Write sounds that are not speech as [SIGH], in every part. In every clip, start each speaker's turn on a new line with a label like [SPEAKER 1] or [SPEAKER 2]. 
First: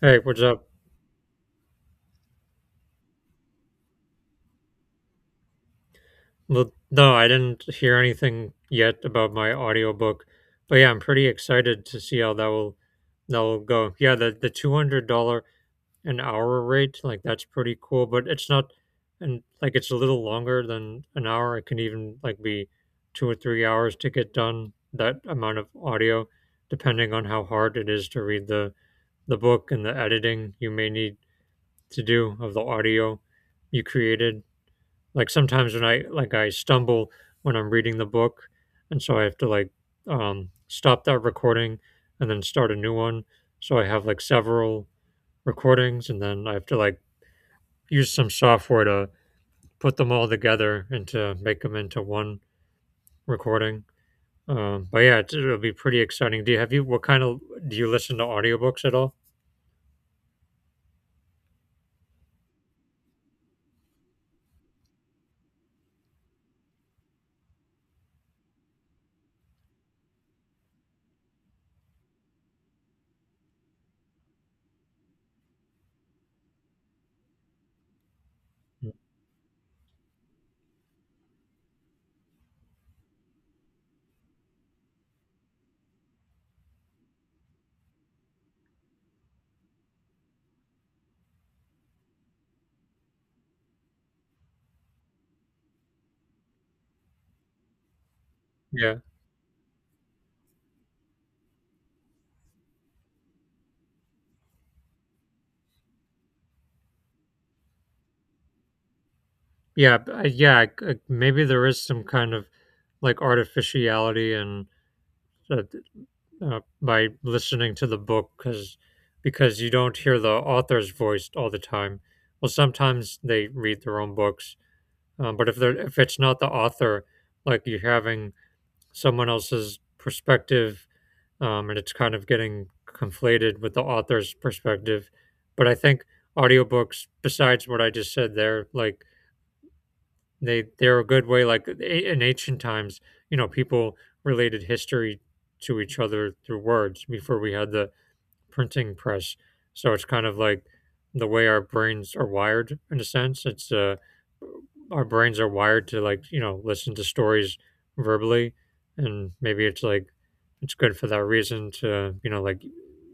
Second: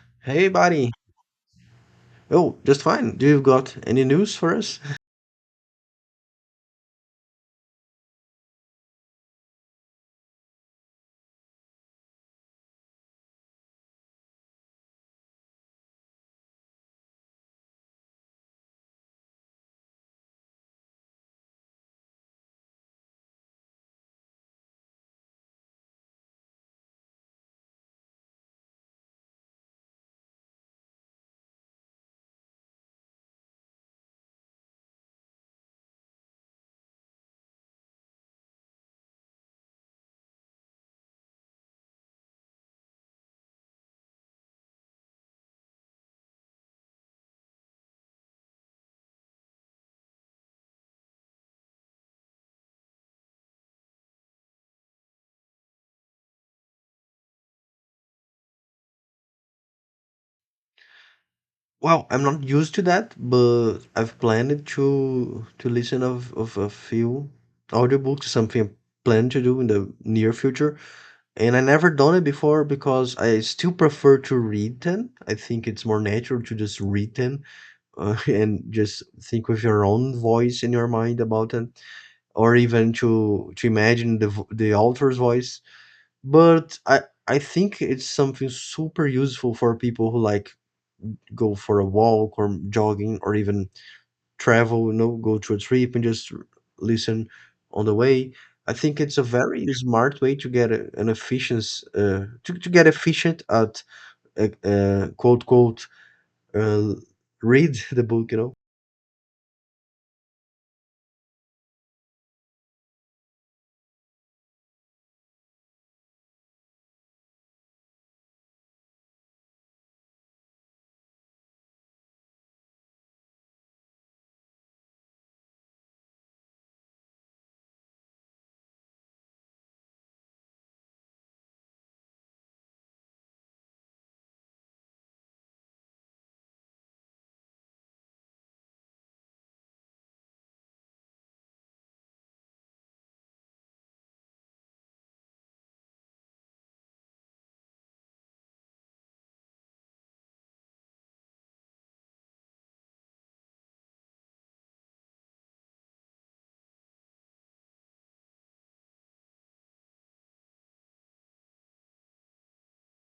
[SPEAKER 1] Hey, what's
[SPEAKER 2] Hey,
[SPEAKER 1] up?
[SPEAKER 2] buddy. Oh, just fine. Do you got any news for us?
[SPEAKER 1] Well, no, I didn't hear anything yet about my audiobook, but yeah, I'm pretty excited to see how that will go. Yeah, the $200 an hour rate, like that's pretty cool, but it's not and like it's a little longer than an hour. It can even like be 2 or 3 hours to get done that amount of audio, depending on how hard it is to read the book and the editing you may need to do of the audio you created. Like sometimes when I stumble when I'm reading the book, and so I have to like stop that recording and then start a new one. So I have like several recordings, and then I have to like use some software to put them all together and to make them into one recording. But yeah, it'll be pretty exciting. Do you have you what kind of do you listen to audiobooks at all?
[SPEAKER 2] Well, I'm not used to that, but I've planned to listen of a few audiobooks, something I plan to do in the near future. And I never done it before because I still prefer to read them. I think it's more natural to just read them [LAUGHS] and
[SPEAKER 1] Mm.
[SPEAKER 2] just think with your own voice in your mind about them, or even to imagine the the author's voice, but I think it's something super useful for people who like go for a walk or jogging or even travel, you know, go to a trip and just listen on the way. I
[SPEAKER 1] Yeah,
[SPEAKER 2] think it's a very smart way to get a, an efficiency, to get efficient at quote quote uh, read [LAUGHS] the book.
[SPEAKER 1] yeah, yeah. Maybe there is some kind of like artificiality and uh, by listening to the book because you don't hear the author's voice all the time. Well, sometimes they read their own books, but if it's not the author, like you're having someone else's perspective, and it's kind of getting conflated with the author's perspective. But I think audiobooks, besides what I just said there, like they're a good way. Like in ancient times, people related history to each other through words before we had the printing press. So it's kind of like the way our brains are wired in a sense. It's our brains are wired to like listen to stories verbally, and maybe it's like it's good for that reason to like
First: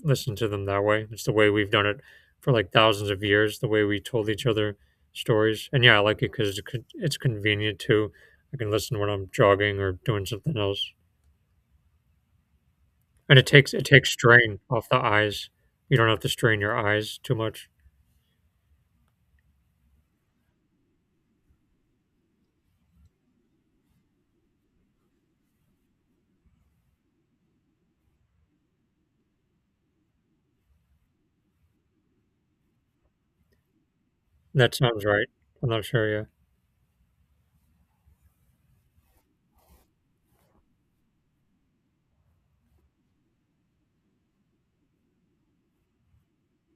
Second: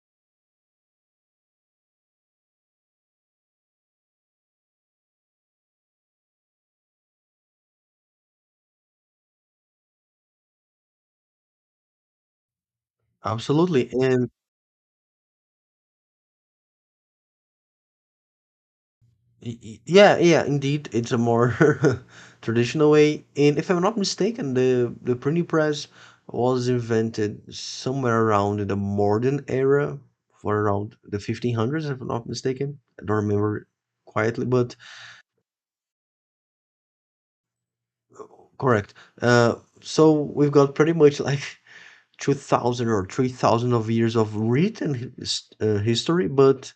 [SPEAKER 1] listen to them that way. It's the way we've done it for like thousands of years. The way we told each other stories, and yeah, I like it because it's convenient too. I can listen when I'm jogging or doing something else. And it takes it
[SPEAKER 2] Absolutely.
[SPEAKER 1] takes
[SPEAKER 2] And
[SPEAKER 1] strain off the eyes. You don't have to strain your eyes too much.
[SPEAKER 2] Yeah, yeah, indeed, it's a more [LAUGHS] traditional way. And if I'm not mistaken, the printing press was invented somewhere around the modern era, for around the 1500s, if I'm not mistaken. I don't remember quietly,
[SPEAKER 1] That
[SPEAKER 2] but
[SPEAKER 1] sounds right. I'm not sure, yeah.
[SPEAKER 2] correct. Uh, so we've got pretty much [LAUGHS] like 2000 or 3000 of years of written history, but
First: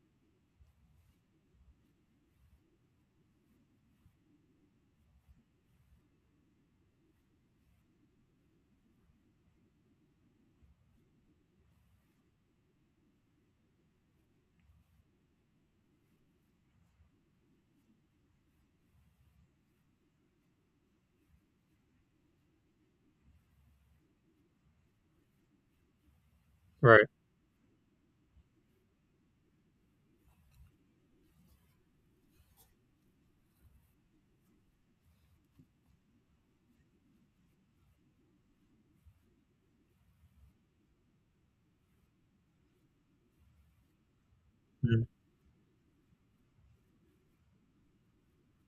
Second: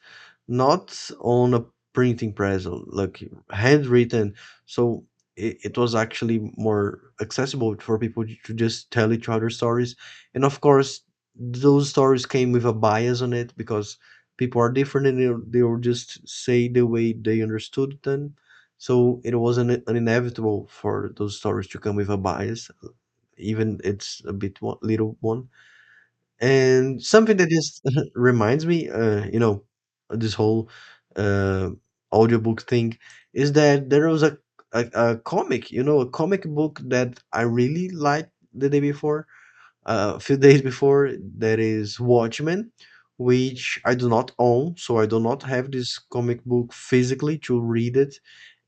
[SPEAKER 2] not on a printing press, like handwritten. So it was actually more accessible for people to just tell each other stories, and of course those stories came with a bias on it because people are different and they'll just say the way they understood them. So it was an inevitable for those stories to come with a bias, even it's a bit one, little one. And
[SPEAKER 1] Right.
[SPEAKER 2] something that just [LAUGHS] reminds me, you know, this whole uh, audiobook thing is that there was a comic, you know, a comic book that I really liked the day before, a few days before. There is Watchmen, which I do not own, so
[SPEAKER 1] Mm.
[SPEAKER 2] I do not have this comic book physically to read it.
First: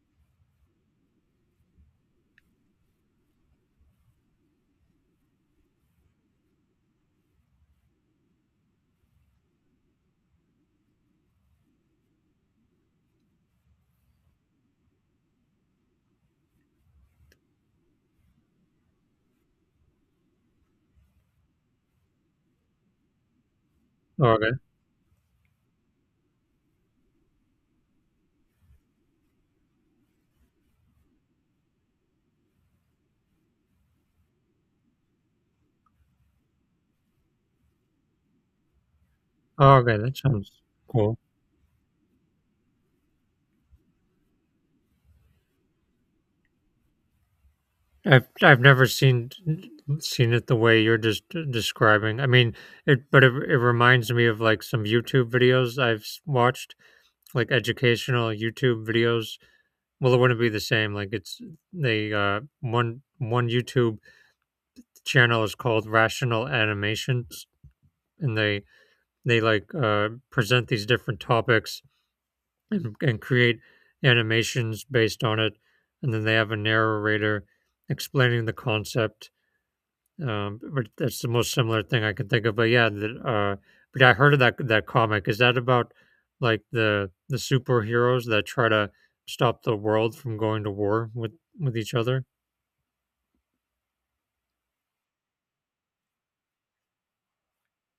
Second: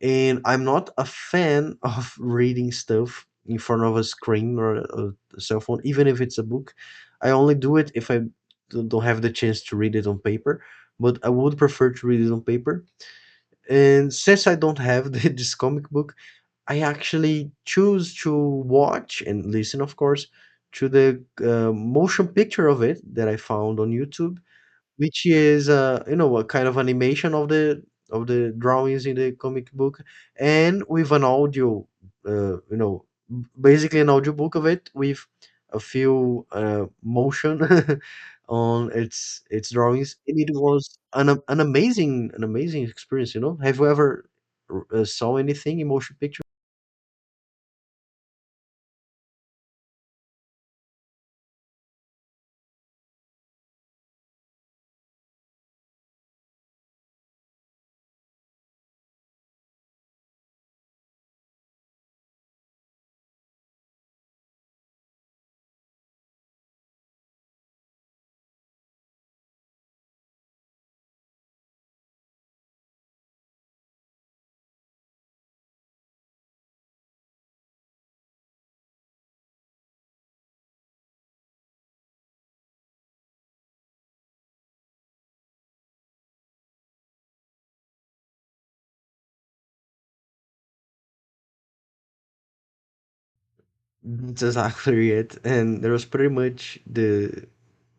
[SPEAKER 2] And I'm not a fan [LAUGHS] of reading stuff in front of a screen or a cell phone, even if it's a book. I only do it if I don't have the chance to read it on paper, but I would prefer to read it on paper. And since I don't have [LAUGHS] the, this comic book, I actually choose to watch and listen, of course, to the motion picture of it that I found on
[SPEAKER 1] Oh,
[SPEAKER 2] YouTube,
[SPEAKER 1] okay.
[SPEAKER 2] which is, you know, a kind of animation of the drawings in the comic book, and with an audio, you know, basically an audio book of it with a few motion [LAUGHS] on its
[SPEAKER 1] Oh, okay, that
[SPEAKER 2] drawings. And
[SPEAKER 1] sounds
[SPEAKER 2] it was
[SPEAKER 1] cool.
[SPEAKER 2] an an amazing, an amazing experience. You know, have you ever saw anything in motion picture?
[SPEAKER 1] I've never seen it the way you're just describing. I mean, it but it reminds me of, like, some YouTube videos I've s watched, like, educational YouTube videos. Well, it wouldn't be the same, like, one YouTube channel is called Rational Animations, and they present these different topics and create animations based on it, and then they have a narrator explaining the concept. But that's the most similar thing I can think of. But yeah, I heard of that comic. Is that about like the superheroes that try to stop the world from going to war with each other?
[SPEAKER 2] That's exactly it. And there was pretty much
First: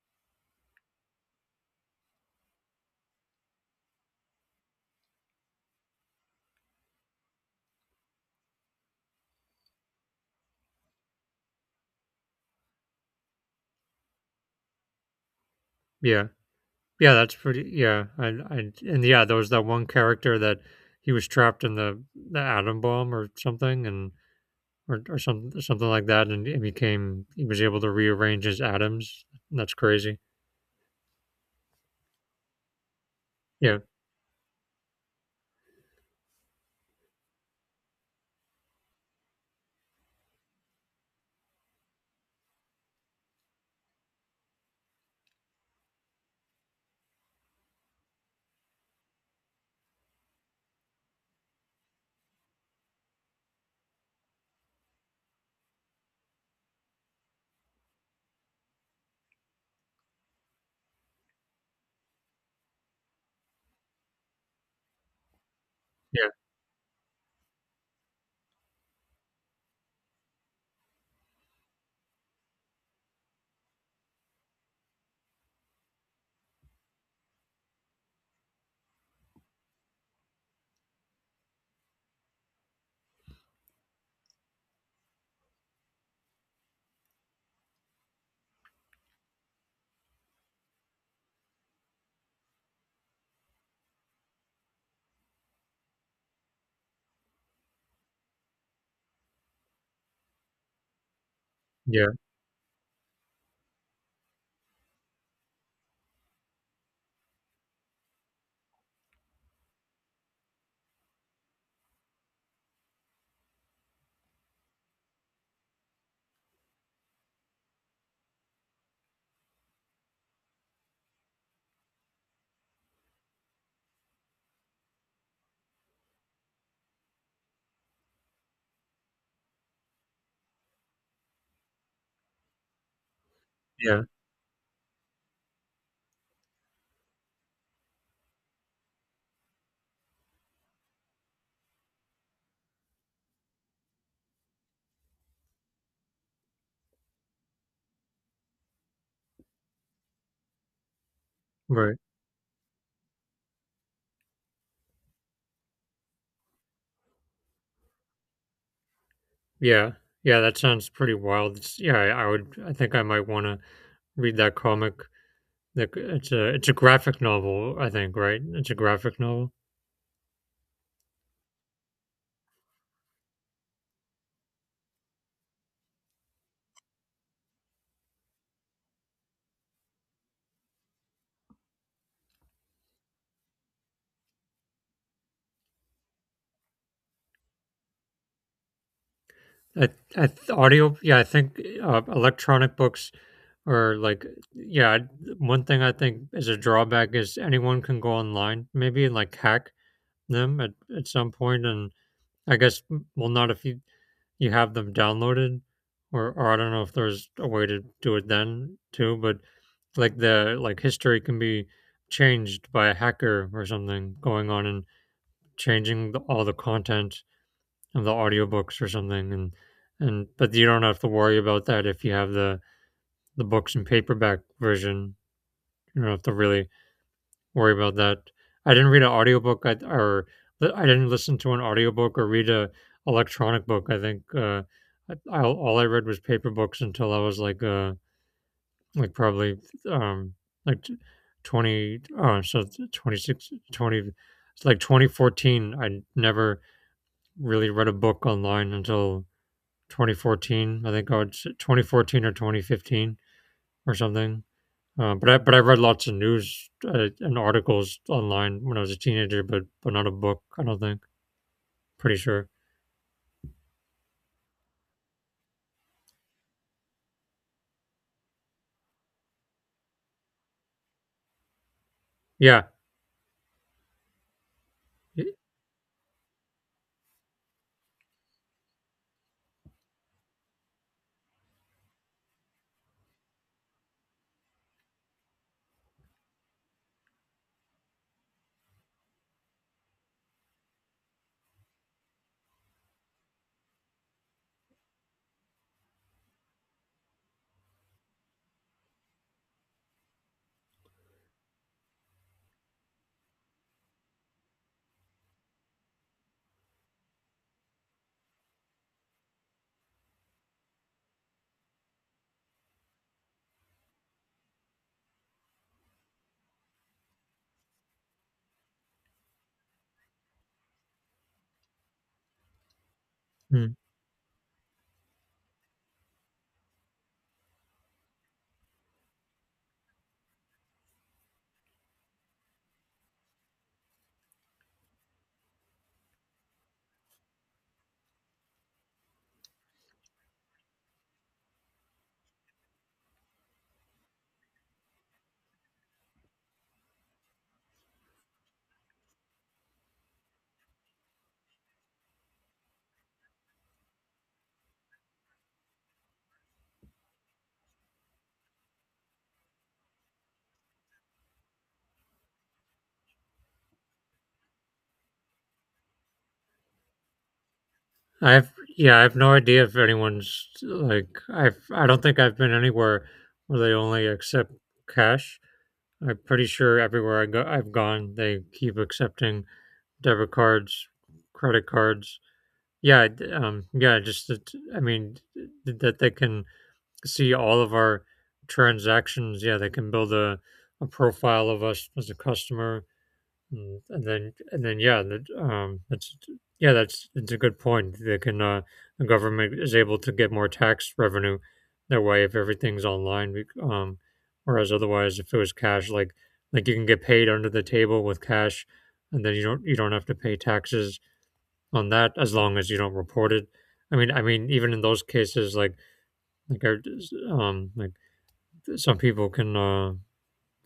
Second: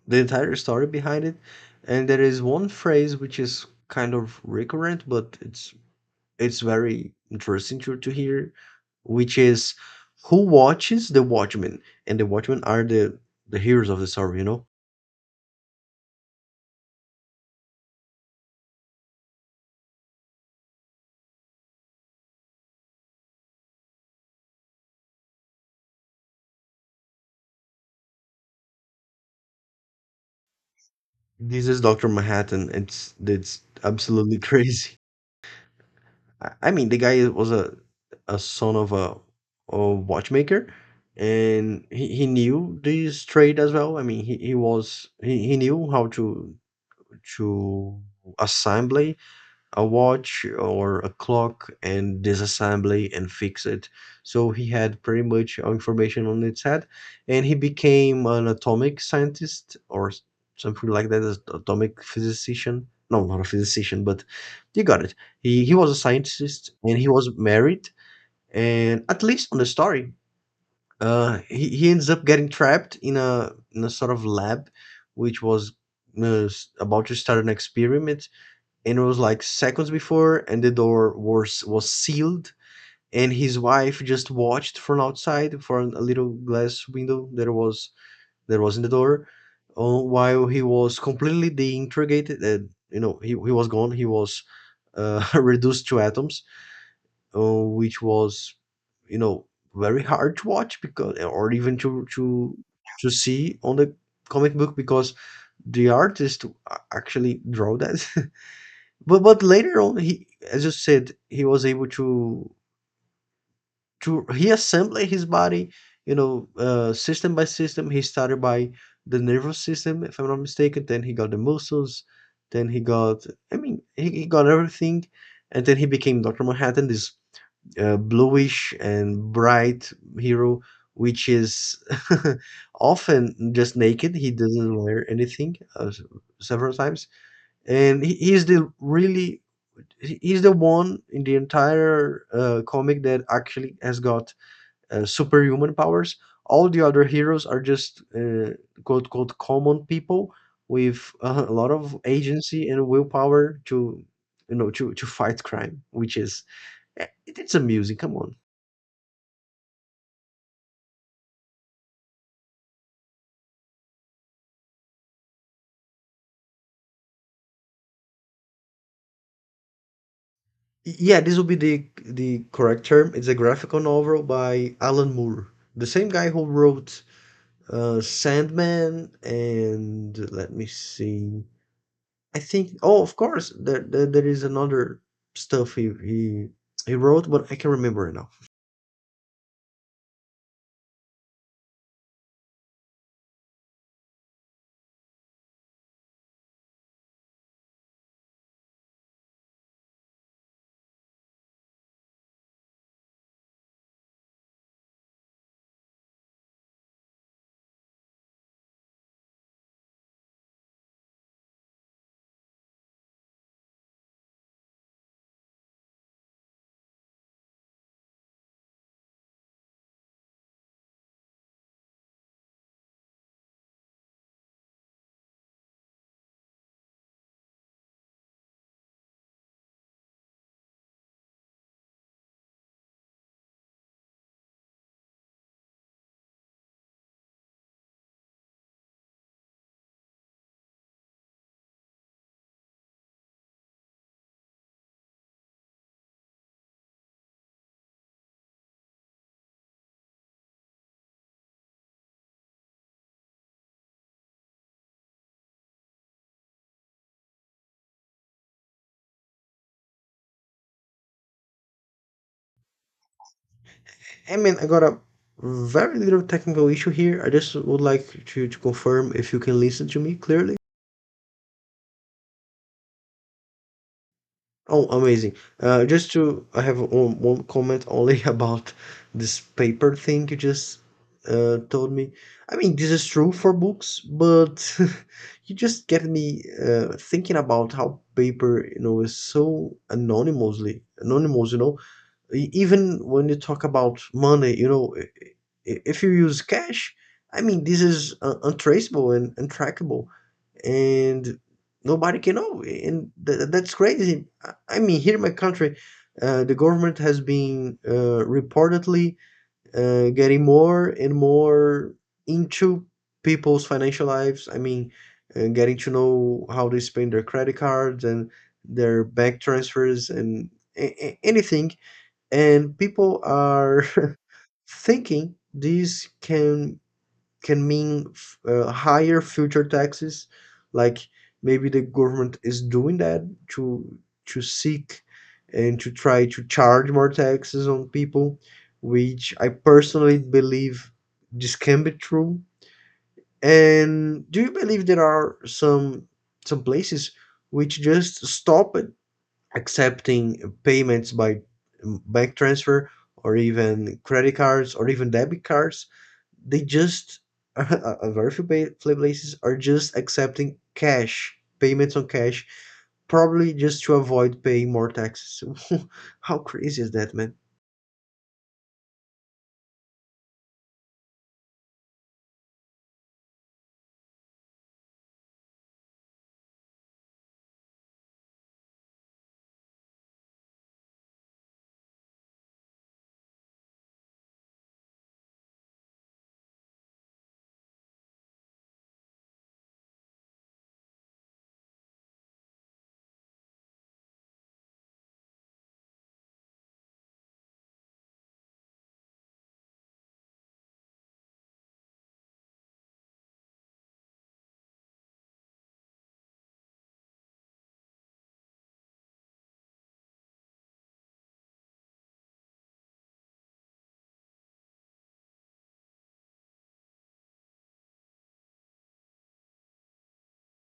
[SPEAKER 2] the entire story behind it. And there is one phrase which is kind of recurrent, but it's very interesting to hear, which is who watches the Watchmen? And the Watchmen are the heroes of the story, you know?
[SPEAKER 1] Yeah. Yeah, that's pretty. Yeah, and yeah, there was that one character that he was trapped in the atom bomb or something, and or something like that, and it became he was able to rearrange his atoms. That's crazy.
[SPEAKER 2] This is Dr. Manhattan. It's
[SPEAKER 1] Yeah,
[SPEAKER 2] absolutely [LAUGHS] crazy. I mean, the guy was a son of a watchmaker, and he knew this trade as well. I mean, he was he knew how to assemble a watch or a clock and disassemble and fix it. So he had pretty much all information on its head, and he became an atomic scientist or something like that, as atomic physicist. No, not a physicist, but you got it. He was a
[SPEAKER 1] yeah,
[SPEAKER 2] scientist and he was married, and at least on the story, he ends up getting trapped in a sort of lab, which was, about to start an experiment, and it was like seconds before and the door was sealed, and his wife just watched from outside from a little glass window that was in the door, while he was completely deintegrated. And you know he was gone, he was, [LAUGHS] reduced to atoms, uh, which was, you know, very hard to watch. Because or even
[SPEAKER 1] yeah,
[SPEAKER 2] to see on the comic book, because the artist actually draw that. [LAUGHS] But later on, he, as you said, he was able to reassemble his body, you know, system by system. He started by the nervous system, if I'm not mistaken. Then he got the muscles. Then he got, I mean, he got everything, and then he became Doctor Manhattan, this bluish and bright hero, which is [LAUGHS] often just
[SPEAKER 1] yeah.
[SPEAKER 2] naked. He doesn't wear anything, several times, and he, he's the really he's the one in the entire comic that actually has got superhuman powers. All the other heroes are just quote quote common people with a lot of
[SPEAKER 1] Right.
[SPEAKER 2] agency and willpower to, you know, to fight crime, which is, eh, it's amusing. Come on,
[SPEAKER 1] Yeah, yeah. That sounds pretty wild. It's, yeah, I would. I think I might want to read that comic. Like it's a graphic novel. I think right. It's a graphic novel.
[SPEAKER 2] yeah, this will be the correct term. It's a graphical novel by Alan Moore, the same guy who wrote Sandman, and let me see. I think, oh, of course, there there is another stuff he wrote, but I can't remember it now.
[SPEAKER 1] I, I audio. Yeah, I think electronic books are like yeah. One thing I think is a drawback is anyone can go online, maybe and like hack them at some point and I guess well, not if you have them downloaded, or I don't know if there's a way to do it then too. But like the like history can be changed by a hacker or something going on and changing all the content of the audiobooks or something, and but you don't have to worry about that if you have the books in paperback version. You don't have to really worry about that. I didn't read an audiobook or I didn't listen to an audiobook or read a electronic book. I think all I read was paper books until I was like probably um, like 20 oh, so 2620, it's like 2014. I never really read a book online until 2014. I think I would 2014 or 2015 or something. But I read lots of news and articles online when I was a teenager, but not a book. I don't think. Pretty sure.
[SPEAKER 2] I mean, I got a very little technical issue here. I just would like to confirm if you can listen to me clearly.
[SPEAKER 1] Yeah.
[SPEAKER 2] Oh,
[SPEAKER 1] Y-
[SPEAKER 2] amazing. Just to, I have one, one comment only [LAUGHS] about this paper thing you just told me. I mean, this is true for books, but [LAUGHS] you just get me thinking about how paper, you know, is so anonymously, anonymous, you know. Even when you talk about money, you know, if you use cash, I mean, this is untraceable and untrackable. And nobody can know, and that's crazy. I mean, here in my country, the government has been reportedly getting more and more into people's financial lives. I mean, getting to know how they spend their credit cards and their bank transfers and anything, and people
[SPEAKER 1] mm.
[SPEAKER 2] are [LAUGHS] thinking this can can mean, higher future taxes, like maybe the government is doing that to to seek and to try to charge more taxes on people, which I personally believe this can be true. And do you believe there are some places which just stop accepting payments by, bank transfer or even credit cards or even debit cards? They just [LAUGHS] a very few play places are just accepting cash payments on cash, probably just to avoid paying more taxes. [LAUGHS] How crazy is that, man?
[SPEAKER 1] I have. Yeah, I have no idea if anyone's like. I've. I don't think I've been anywhere where they only accept cash. I'm pretty sure everywhere I go, I've gone, they keep accepting debit cards, credit cards. Yeah. Yeah. Just that. I mean, that they can see all of our transactions. Yeah, they can build a profile of us as a customer, and then yeah, that's, yeah, that's it's a good point. They can . The government is able to get more tax revenue that way if everything's online. Whereas otherwise, if it was cash, like you can get paid under the table with cash, and then you don't have to pay taxes on that as long as you don't report it. I mean, even in those cases, like our like some people can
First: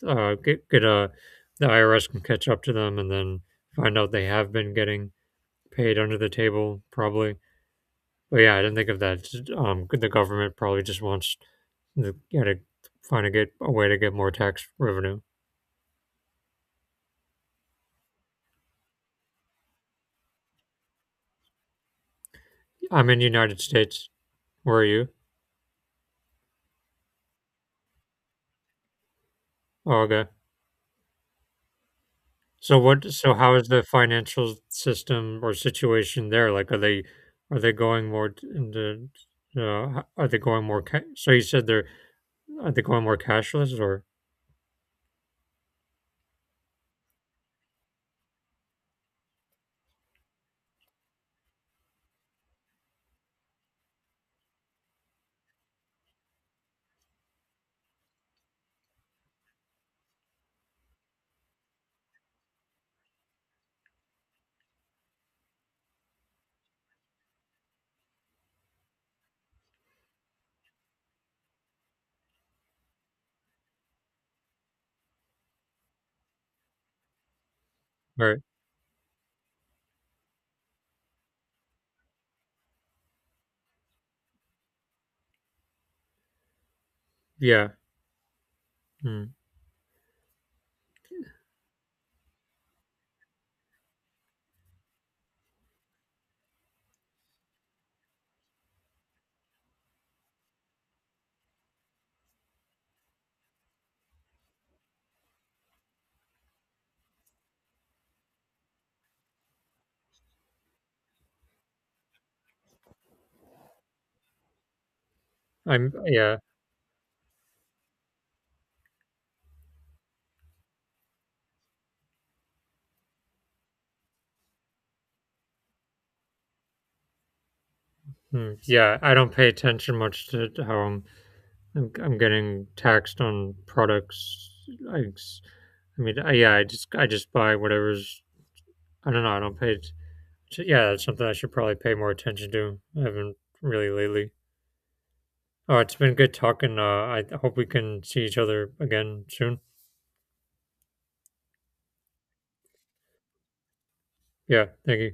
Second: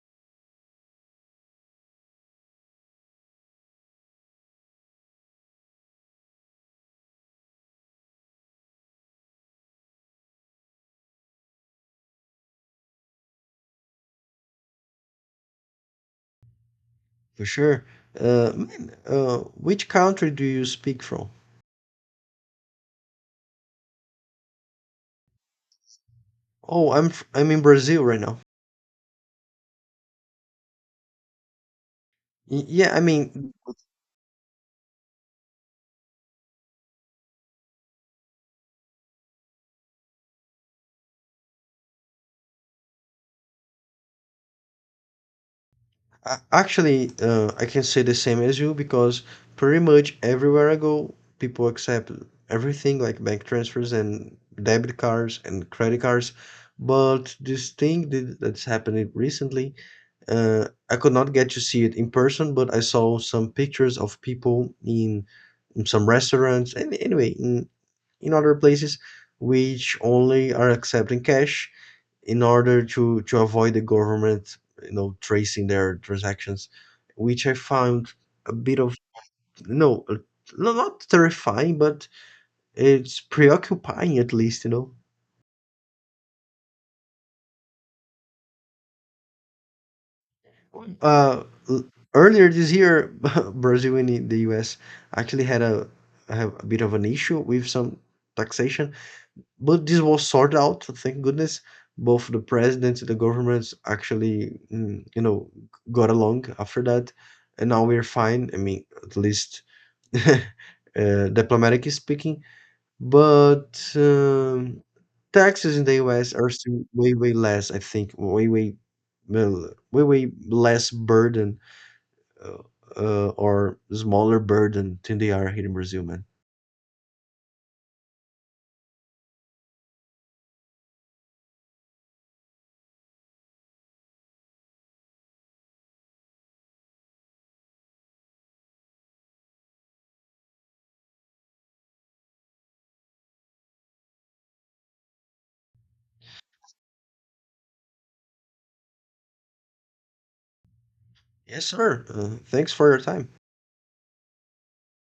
[SPEAKER 1] get a the IRS can catch up to them and then find out they have been getting paid under the table probably. But yeah, I didn't think of that. Just, the government probably just wants yeah, to find a get a way to get more tax revenue.
[SPEAKER 2] For sure. Man, which country do you speak from?
[SPEAKER 1] I'm in the United States. Where are you?
[SPEAKER 2] Oh, I'm I'm in Brazil right now.
[SPEAKER 1] Oh, okay. So
[SPEAKER 2] Yeah, I
[SPEAKER 1] what? So
[SPEAKER 2] mean
[SPEAKER 1] how is the financial system or situation there? Like, are they going more into are they going more? So you said they're are they going more cashless or?
[SPEAKER 2] Actually, I can say the same as you because pretty much everywhere I go, people accept everything like bank transfers and debit cards and credit cards. But this thing that's happening recently, I could not get to see it in person, but I saw some pictures of people in some restaurants and anyway in other places which only are accepting cash in order to avoid the government, you know, tracing their transactions, which I found
[SPEAKER 1] Right.
[SPEAKER 2] a bit of, you know, no, not terrifying, but it's preoccupying at least, you know.
[SPEAKER 1] Yeah. Mm.
[SPEAKER 2] Uh, l- Earlier this year, [LAUGHS] Brazil and the U.S. actually had a have a bit of an issue with some taxation. But this was sorted out, thank goodness. Both the presidents and the governments actually, mm, you know, got along after that, and now we're fine. I mean, at least [LAUGHS] diplomatically speaking. But taxes in
[SPEAKER 1] I'm
[SPEAKER 2] the US
[SPEAKER 1] yeah.
[SPEAKER 2] are still way, way less, I think, way, way, well, way, way less burden, uh, or smaller burden than they are here in Brazil, man.
[SPEAKER 1] Mm. Yeah, I don't pay attention much to how I'm getting taxed on products. I, s- I mean, yeah, I just buy whatever's, I don't know, I don't pay yeah, that's something I should probably pay more attention to. I haven't really lately. Oh, it's been good talking. I hope we can see each other again soon.
[SPEAKER 2] Yes, sir. Thanks for your time.
[SPEAKER 1] Yeah, thank you.